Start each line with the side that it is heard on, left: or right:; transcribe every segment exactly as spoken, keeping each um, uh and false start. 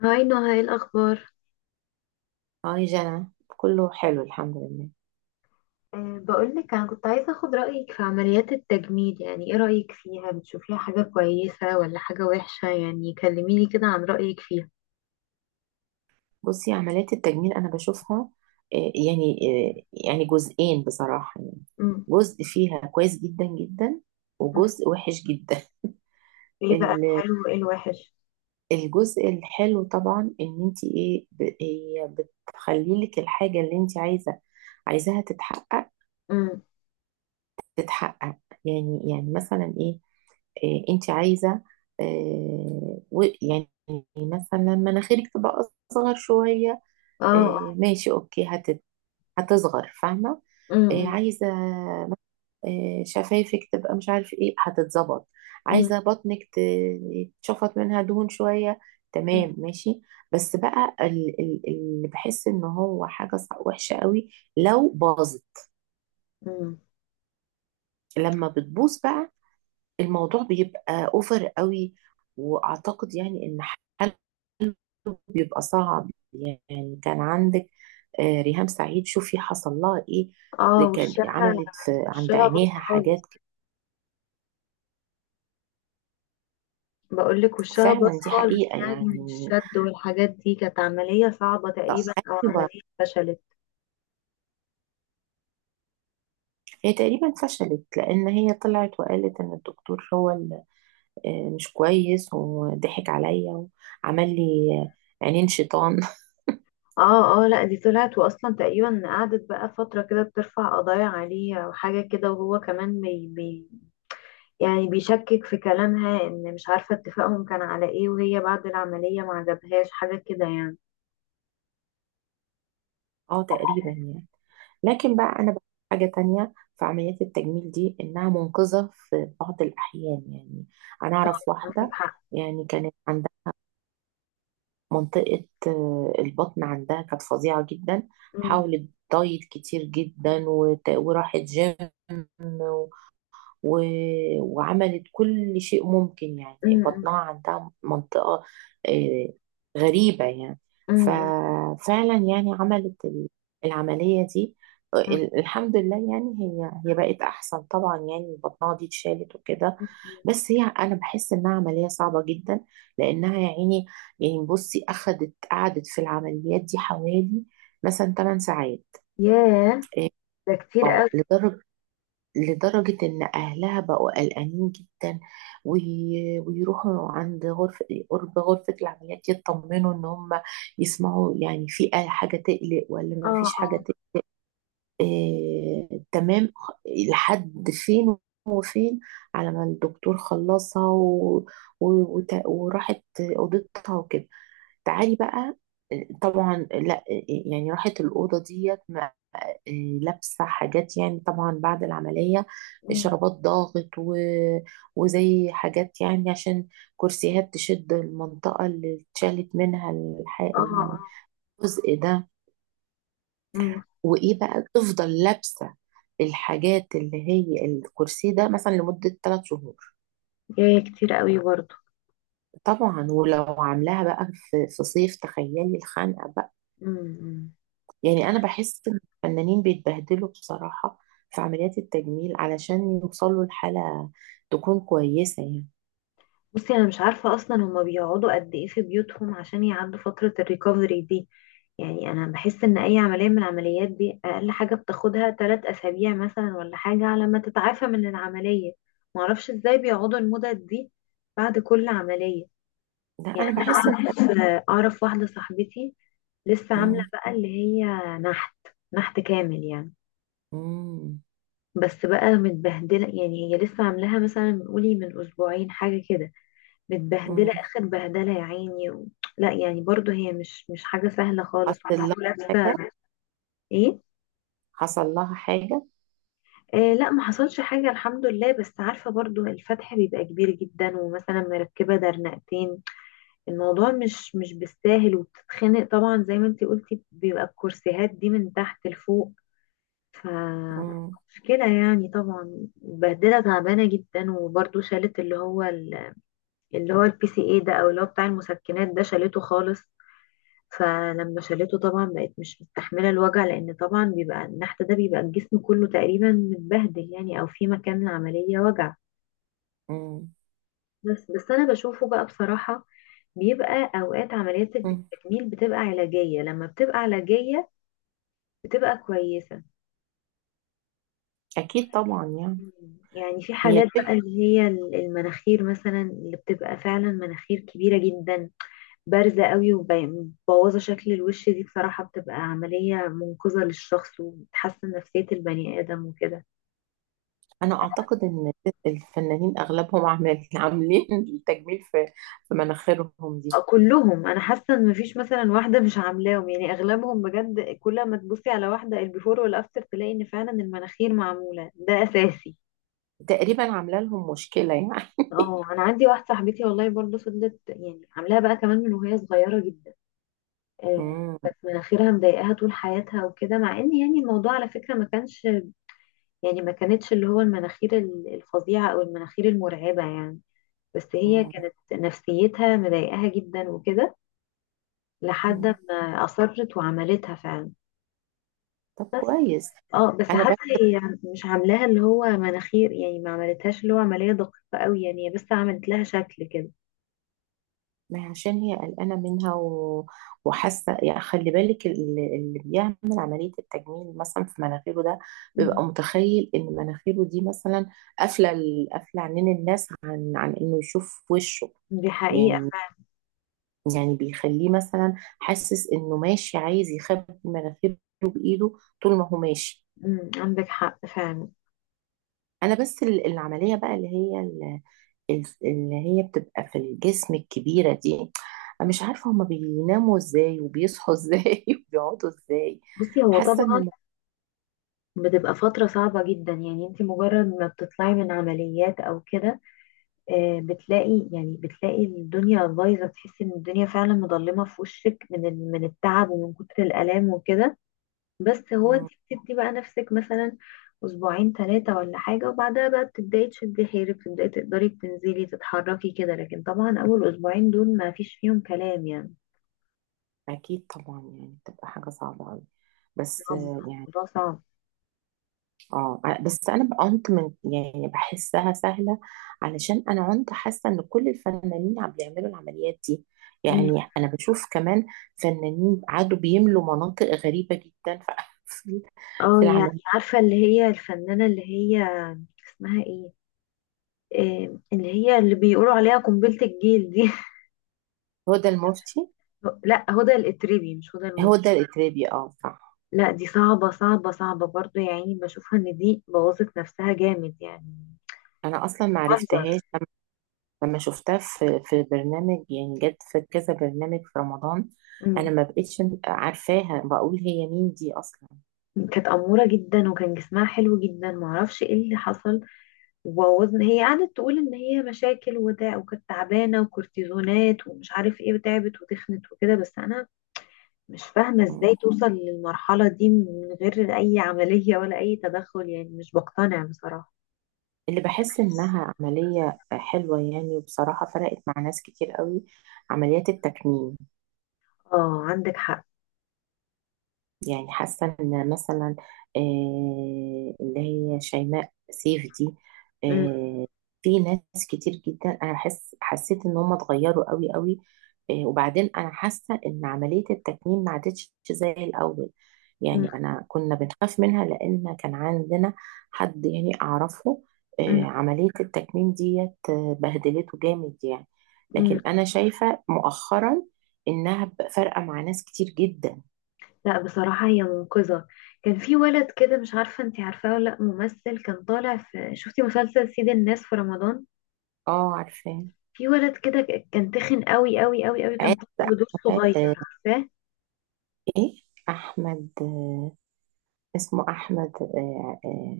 left: هاي نهى، ايه الأخبار؟
right: هاي جنى. كله حلو، الحمد لله.
left: أه بقولك أنا كنت عايزة أخد رأيك في عمليات التجميل. يعني ايه رأيك فيها؟ بتشوفيها حاجة كويسة ولا حاجة وحشة؟ يعني كلميني كده عن رأيك فيها.
right: بصي، عمليات التجميل انا بشوفها آه، يعني آه، يعني جزئين بصراحة، يعني
left: امم
right: جزء فيها كويس جدا جدا
left: مم.
right: وجزء وحش جدا.
left: ايه بقى
right: ال-
left: الحلو وايه الوحش؟
right: الجزء الحلو طبعا ان انت ايه ب- هي بتخلي لك الحاجة اللي انت عايزة، عايزاها تتحقق
left: امم
right: تتحقق يعني يعني مثلا ايه, إيه انت عايزة. آه، و- يعني مثلا مناخيرك تبقى اصغر شوية،
left: اه
right: آه، ماشي اوكي هت- هتصغر، فاهمة. آه،
left: امم
right: عايزة آه، شفايفك تبقى مش عارف ايه، هتتظبط.
left: امم
right: عايزة بطنك ت- يتشفط منها دهون شوية، تمام ماشي. بس بقى ال- ال- اللي بحس ان هو حاجة صع- وحشة قوي، لو باظت. لما بتبوظ بقى الموضوع بيبقى اوفر قوي، واعتقد يعني ان حله بيبقى صعب. يعني كان عندك آه، ريهام سعيد، شوفي حصل لها ايه. ده
left: اه،
right: كان
left: وشها.
right: عملت في عند
left: وشها باظ
right: عينيها حاجات
left: خالص.
right: ك-
left: بقولك وشها باظ
right: فعلا، دي
left: خالص،
right: حقيقة
left: يعني من
right: يعني.
left: الشد والحاجات دي. كانت عملية صعبة
right: طب
left: تقريبا أو
right: ايوه،
left: عملية فشلت.
right: هي تقريبا فشلت لان هي طلعت وقالت ان الدكتور هو اللي آه، مش كويس وضحك عليا وعمل لي آه، عينين شيطان
left: اه اه، لا دي طلعت، واصلا تقريبا قعدت بقى فترة كده بترفع قضايا عليه او حاجة كده، وهو كمان بي بي يعني بيشكك في كلامها. ان مش عارفة اتفاقهم كان على ايه، وهي بعد العملية ما عجبهاش حاجة كده يعني.
right: اه تقريبا يعني. لكن بقى انا بقى حاجه تانية في عمليات التجميل دي، انها منقذه في بعض الاحيان يعني. انا
left: اه،
right: اعرف
left: عندك
right: واحده
left: حق.
right: يعني كانت عندها منطقه آه، البطن عندها كانت فظيعه جدا.
left: أمم،
right: حاولت دايت كتير جدا، وت- وراحت جيم و... وعملت كل شيء ممكن. يعني
left: أمم،
right: بطنها عندها منطقة آه، غريبة يعني.
left: أمم،
right: ففعلا يعني عملت ال- العملية دي، آه،
left: أمم،
right: ال- الحمد لله يعني، هي هي بقت أحسن طبعا، يعني بطنها دي اتشالت وكده.
left: أمم.
right: بس هي أنا بحس إنها عملية صعبة جدا، لأنها يا عيني يعني بصي، أخدت قعدت في العمليات دي حوالي مثلا 8 ساعات.
left: ياه،
right: اه،
left: ده كتير قوي.
right: آه، لدرجة لدرجة إن أهلها بقوا قلقانين جدا، وي- ويروحوا عند غرفة قرب غرفة العمليات يطمنوا إن هم يسمعوا يعني في أي حاجة تقلق ولا ما فيش
left: اه
right: حاجة
left: اه.
right: تقلق. آه تمام. لحد فين وفين، على ما الدكتور خلصها و... و... وت... وراحت أوضتها وكده. تعالي بقى، آه، طبعا لا، آه، يعني راحت الأوضة ديت آه، لابسة حاجات، يعني طبعا بعد العملية،
left: أمم،
right: شرابات ضاغط و... وزي حاجات يعني، عشان كرسيات تشد المنطقة اللي اتشالت منها الح...
left: اه اه.
right: الجزء ده.
left: أمم.
right: وإيه بقى، تفضل لابسة الحاجات اللي هي الكرسي ده مثلا لمدة ثلاث شهور.
left: ياه، كتير قوي برضه.
right: طبعا ولو عاملاها بقى في في صيف، تخيلي الخنقة بقى.
left: أمم. إمم.
right: يعني انا بحس ان الفنانين بيتبهدلوا بصراحة في عمليات التجميل علشان يوصلوا لحالة تكون كويسة يعني.
left: بصي انا مش عارفه اصلا هما بيقعدوا قد ايه في بيوتهم عشان يعدوا فتره الريكفري دي. يعني انا بحس ان اي عمليه من العمليات دي اقل حاجه بتاخدها ثلاث اسابيع مثلا ولا حاجه على ما تتعافى من العمليه. معرفش ازاي بيقعدوا المدد دي بعد كل عمليه.
right: لا
left: يعني
right: انا
left: انا
right: بحس ان
left: اعرف اعرف واحده صاحبتي لسه عامله
right: مم.
left: بقى اللي هي نحت. نحت كامل يعني.
right: مم.
left: بس بقى متبهدله، يعني هي لسه عاملاها مثلا قولي من اسبوعين حاجه كده.
right: مم.
left: متبهدله اخر بهدله يا عيني و... لا يعني برضو هي مش مش حاجه سهله خالص
right: حصل لها حاجة،
left: ولابسه. ايه؟
right: حصل لها حاجة؟
left: آه لا، ما حصلش حاجة الحمد لله. بس عارفة برضو الفتح بيبقى كبير جدا، ومثلا مركبة درنقتين. الموضوع مش مش بالساهل، وبتتخنق طبعا زي ما انتي قلتي. بيبقى الكرسيهات دي من تحت لفوق. ف
right: مم.
left: مشكلة يعني. طبعا بهدلة تعبانة جدا. وبرضو شالت اللي هو ال- اللي هو البي سي اي ده، او اللي هو بتاع المسكنات ده، شالته خالص. فلما شالته طبعا بقت مش مستحملة الوجع، لأن طبعا بيبقى النحت ده، بيبقى الجسم كله تقريبا متبهدل يعني، أو في مكان العملية وجع.
right: مم.
left: بس بس أنا بشوفه بقى بصراحة، بيبقى أوقات عمليات
right: مم.
left: التجميل بتبقى علاجية. لما بتبقى علاجية بتبقى كويسة.
right: اكيد طبعا يعني،
left: مم. يعني في
right: هي
left: حالات بقى
right: الفكرة.
left: اللي هي المناخير مثلا، اللي بتبقى فعلا مناخير كبيرة جدا، بارزة قوي، ومبوظة شكل الوش، دي بصراحة بتبقى عملية منقذة للشخص، وبتحسن نفسية البني آدم وكده.
right: انا اعتقد ان الفنانين اغلبهم عامل- عاملين التجميل في في مناخيرهم
left: آه،
right: دي.
left: كلهم. أنا حاسة إن مفيش مثلا واحدة مش عاملاهم، يعني أغلبهم بجد. كل ما تبصي على واحدة البيفور والأفتر تلاقي إن فعلا المناخير معمولة. ده أساسي.
right: تقريبا عامله لهم مشكلة يعني.
left: اه، انا عندي واحده صاحبتي والله برضه فضلت، يعني عاملاها بقى كمان من وهي صغيره جدا. آه،
right: مم.
left: كانت مناخيرها مضايقاها طول حياتها وكده. مع ان يعني الموضوع على فكره ما كانش، يعني ما كانتش اللي هو المناخير ال- الفظيعة أو المناخير المرعبة يعني. بس هي
right: مم.
left: كانت نفسيتها مضايقاها جدا وكده، لحد
right: مم.
left: ما أصرت وعملتها فعلا.
right: طب
left: بس
right: كويس.
left: اه، بس
right: انا
left: حتى
right: بس،
left: هي مش عاملاها اللي هو مناخير، يعني ما عملتهاش اللي هو عملية دقيقة قوي. يعني هي بس عملت لها شكل كده.
right: ما هي عشان هي قلقانة منها و... وحاسة يعني، خلي بالك ال- اللي بيعمل عملية التجميل مثلا في مناخيره ده
left: مم.
right: بيبقى متخيل إن مناخيره دي مثلا قافلة ال- قافلة عنين الناس، عن عن إنه يشوف وشه
left: دي حقيقة
right: يعني
left: فعلا.
right: يعني بيخليه مثلا حاسس إنه ماشي عايز يخبي مناخيره بإيده طول ما هو ماشي.
left: مم، عندك حق فعلا.
right: أنا بس ال- العملية بقى اللي هي الس- اللي هي بتبقى في الجسم الكبيرة دي، أنا مش عارفة هما بيناموا ازاي وبيصحوا ازاي وبيقعدوا ازاي.
left: بصي هو
right: حاسة ان
left: طبعا
right: الم-
left: بتبقى فترة صعبة جدا. يعني انت مجرد ما بتطلعي من عمليات او كده، آه، بتلاقي، يعني بتلاقي الدنيا بايظه. تحس ان الدنيا فعلا مظلمه في وشك، من ال- من التعب ومن كتر الالام وكده. بس هو انت
right: مم،
left: بتدي بقى نفسك مثلا اسبوعين ثلاثه ولا حاجه، وبعدها بقى بتبداي تشدي حيلك، بتبداي تقدري تنزلي تتحركي كده. لكن طبعا اول اسبوعين دول ما فيش فيهم كلام يعني.
right: أكيد طبعا، يعني بتبقى حاجة صعبة أوي. بس
left: صعب،
right: آه، يعني
left: الموضوع صعب.
right: اه، بس أنا عنت من يعني بحسها سهلة، علشان أنا عنت حاسة ان كل الفنانين عم بيعملوا العمليات دي
left: مم.
right: يعني. أنا بشوف كمان فنانين قعدوا بيملوا مناطق غريبة جدا في
left: اه
right: في
left: يعني،
right: العملية.
left: عارفه اللي هي الفنانه اللي هي اسمها ايه؟ آه، اللي هي اللي بيقولوا عليها قنبله الجيل دي
right: هدى المفتي.
left: لا، هدى الاتربي، مش هدى
right: هو
left: المفتي.
right: ده الإتربي، اه صح.
left: لا دي صعبة صعبة صعبة برضو يا عيني، بشوفها ان دي بوظت نفسها جامد يعني.
right: انا اصلا ما
left: منظر.
right: عرفتهاش، لما لما شفتها في في برنامج، يعني جت في كذا برنامج في رمضان. انا
left: مم.
right: ما بقتش عارفاها، بقول هي مين دي اصلا.
left: كانت أمورة جدا، وكان جسمها حلو جدا. معرفش ايه اللي حصل وبوظنا. هي قعدت تقول ان هي مشاكل وده، وكانت تعبانة، وكورتيزونات ومش عارف ايه، وتعبت وتخنت وكده. بس انا مش فاهمة
right: مم.
left: ازاي توصل للمرحلة دي من غير اي عملية ولا اي تدخل يعني. مش بقتنع بصراحة.
right: اللي بحس انها عملية حلوة يعني وبصراحة فرقت مع ناس كتير قوي، عمليات التكميم.
left: اه، عندك حق.
right: يعني حاسة ان مثلا آه، اللي هي شيماء سيف دي.
left: مم.
right: آه، في ناس كتير جدا انا حس حسيت ان هم اتغيروا قوي قوي. آه، وبعدين انا حاسة ان عملية التكميم ما عادتش زي الاول يعني. انا كنا بنخاف منها، لان كان عندنا حد يعني اعرفه
left: مم.
right: آه، عملية التكميم ديت آه، بهدلته جامد يعني.
left: مم.
right: لكن انا شايفة مؤخرا انها بقى فارقة مع ناس كتير جدا.
left: لا بصراحة هي منقذة. كان في ولد كده، مش عارفة انتي عارفاه ولا لأ، ممثل كان طالع في، شفتي مسلسل سيد الناس في رمضان؟
right: اه عارفة.
left: في ولد كده ك- كان تخن قوي قوي قوي قوي. كان
right: عارف
left: طالع بدور صغير.
right: أحمد آه،
left: عارفاه؟
right: ايه، احمد آه، اسمه احمد آه، آه،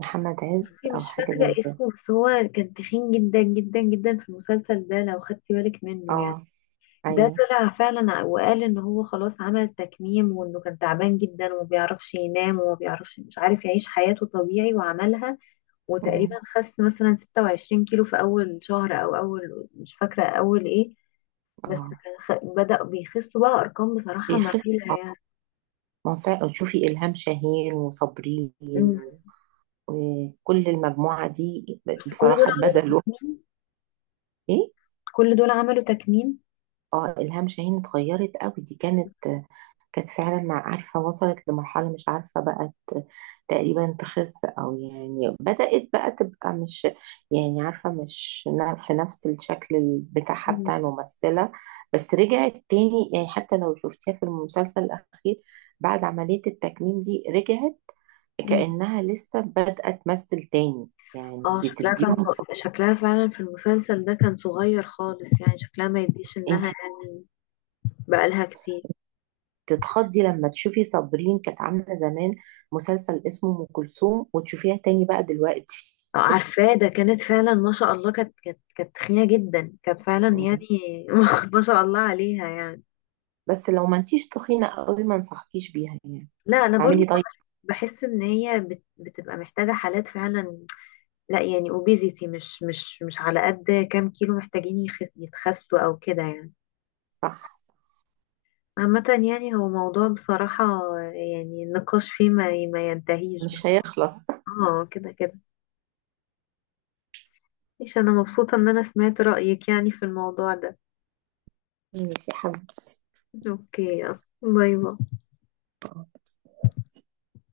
right: محمد عز
left: بصي
right: او
left: مش
right: حاجه
left: فاكرة
right: زي كده.
left: اسمه، بس هو كان تخين جدا جدا جدا في المسلسل ده لو خدتي بالك منه يعني.
right: اه
left: ده
right: ايوه،
left: طلع فعلا ع- وقال ان هو خلاص عمل تكميم، وانه كان تعبان جدا وما بيعرفش ينام، وما بيعرفش مش عارف يعيش حياته طبيعي، وعملها. وتقريبا
right: أمم،
left: خس مثلا ستة وعشرين كيلو في اول شهر، او اول مش فاكره اول ايه. بس
right: اه.
left: كان خ... بدأ بيخسوا بقى ارقام بصراحه
right: في قصه،
left: مخيفه
right: آه،
left: يعني.
right: ما فا- شوفي الهام شاهين وصابرين
left: مم.
right: و- وكل المجموعه دي
left: بس كل دول
right: بصراحه
left: عملوا
right: اتبدلوا.
left: تكميم.
right: ايه.
left: كل دول عملوا تكميم.
right: اه الهام شاهين اتغيرت قوي، دي كانت كانت فعلا مع عارفة وصلت لمرحلة مش عارفة، بقت تقريبا تخس، أو يعني بدأت بقى تبقى مش، يعني عارفة، مش نا- في نفس الشكل ال- بتاعها
left: مم.
right: بتاع الممثلة. بس رجعت تاني يعني، حتى لو شفتيها في المسلسل الأخير بعد عملية التكميم دي، رجعت
left: مم.
right: كأنها لسه بادئة تمثل تاني يعني.
left: اه شكلها كان
right: بتديهم ص-
left: ص- شكلها فعلا في المسلسل ده كان صغير خالص يعني. شكلها ما يديش انها،
right: انت
left: يعني بقالها كتير.
right: تتخضي لما تشوفي صابرين كانت عاملة زمان مسلسل اسمه أم كلثوم، وتشوفيها تاني بقى دلوقتي.
left: آه، عارفاه ده. كانت فعلا ما شاء الله، كانت كانت كانت تخينة جدا، كانت فعلا
right: مم.
left: يعني ما شاء الله عليها يعني.
right: بس لو ما انتيش تخينة قوي ما انصحكيش بيها يعني،
left: لا انا برضو
right: اعملي دايت.
left: بحس، بحس ان هي بت- بتبقى محتاجه حالات فعلا. لا يعني اوبيزيتي، مش مش مش على قد كام كيلو محتاجين يخس يتخسوا او كده يعني.
right: صح،
left: عامة يعني، هو موضوع بصراحة، يعني النقاش فيه ما ما ينتهيش. بس
right: مش هيخلص.
left: اه كده كده. مش، انا مبسوطة ان انا سمعت رأيك يعني في الموضوع ده.
right: ماشي يا حبيبتي.
left: اوكي يلا. باي باي.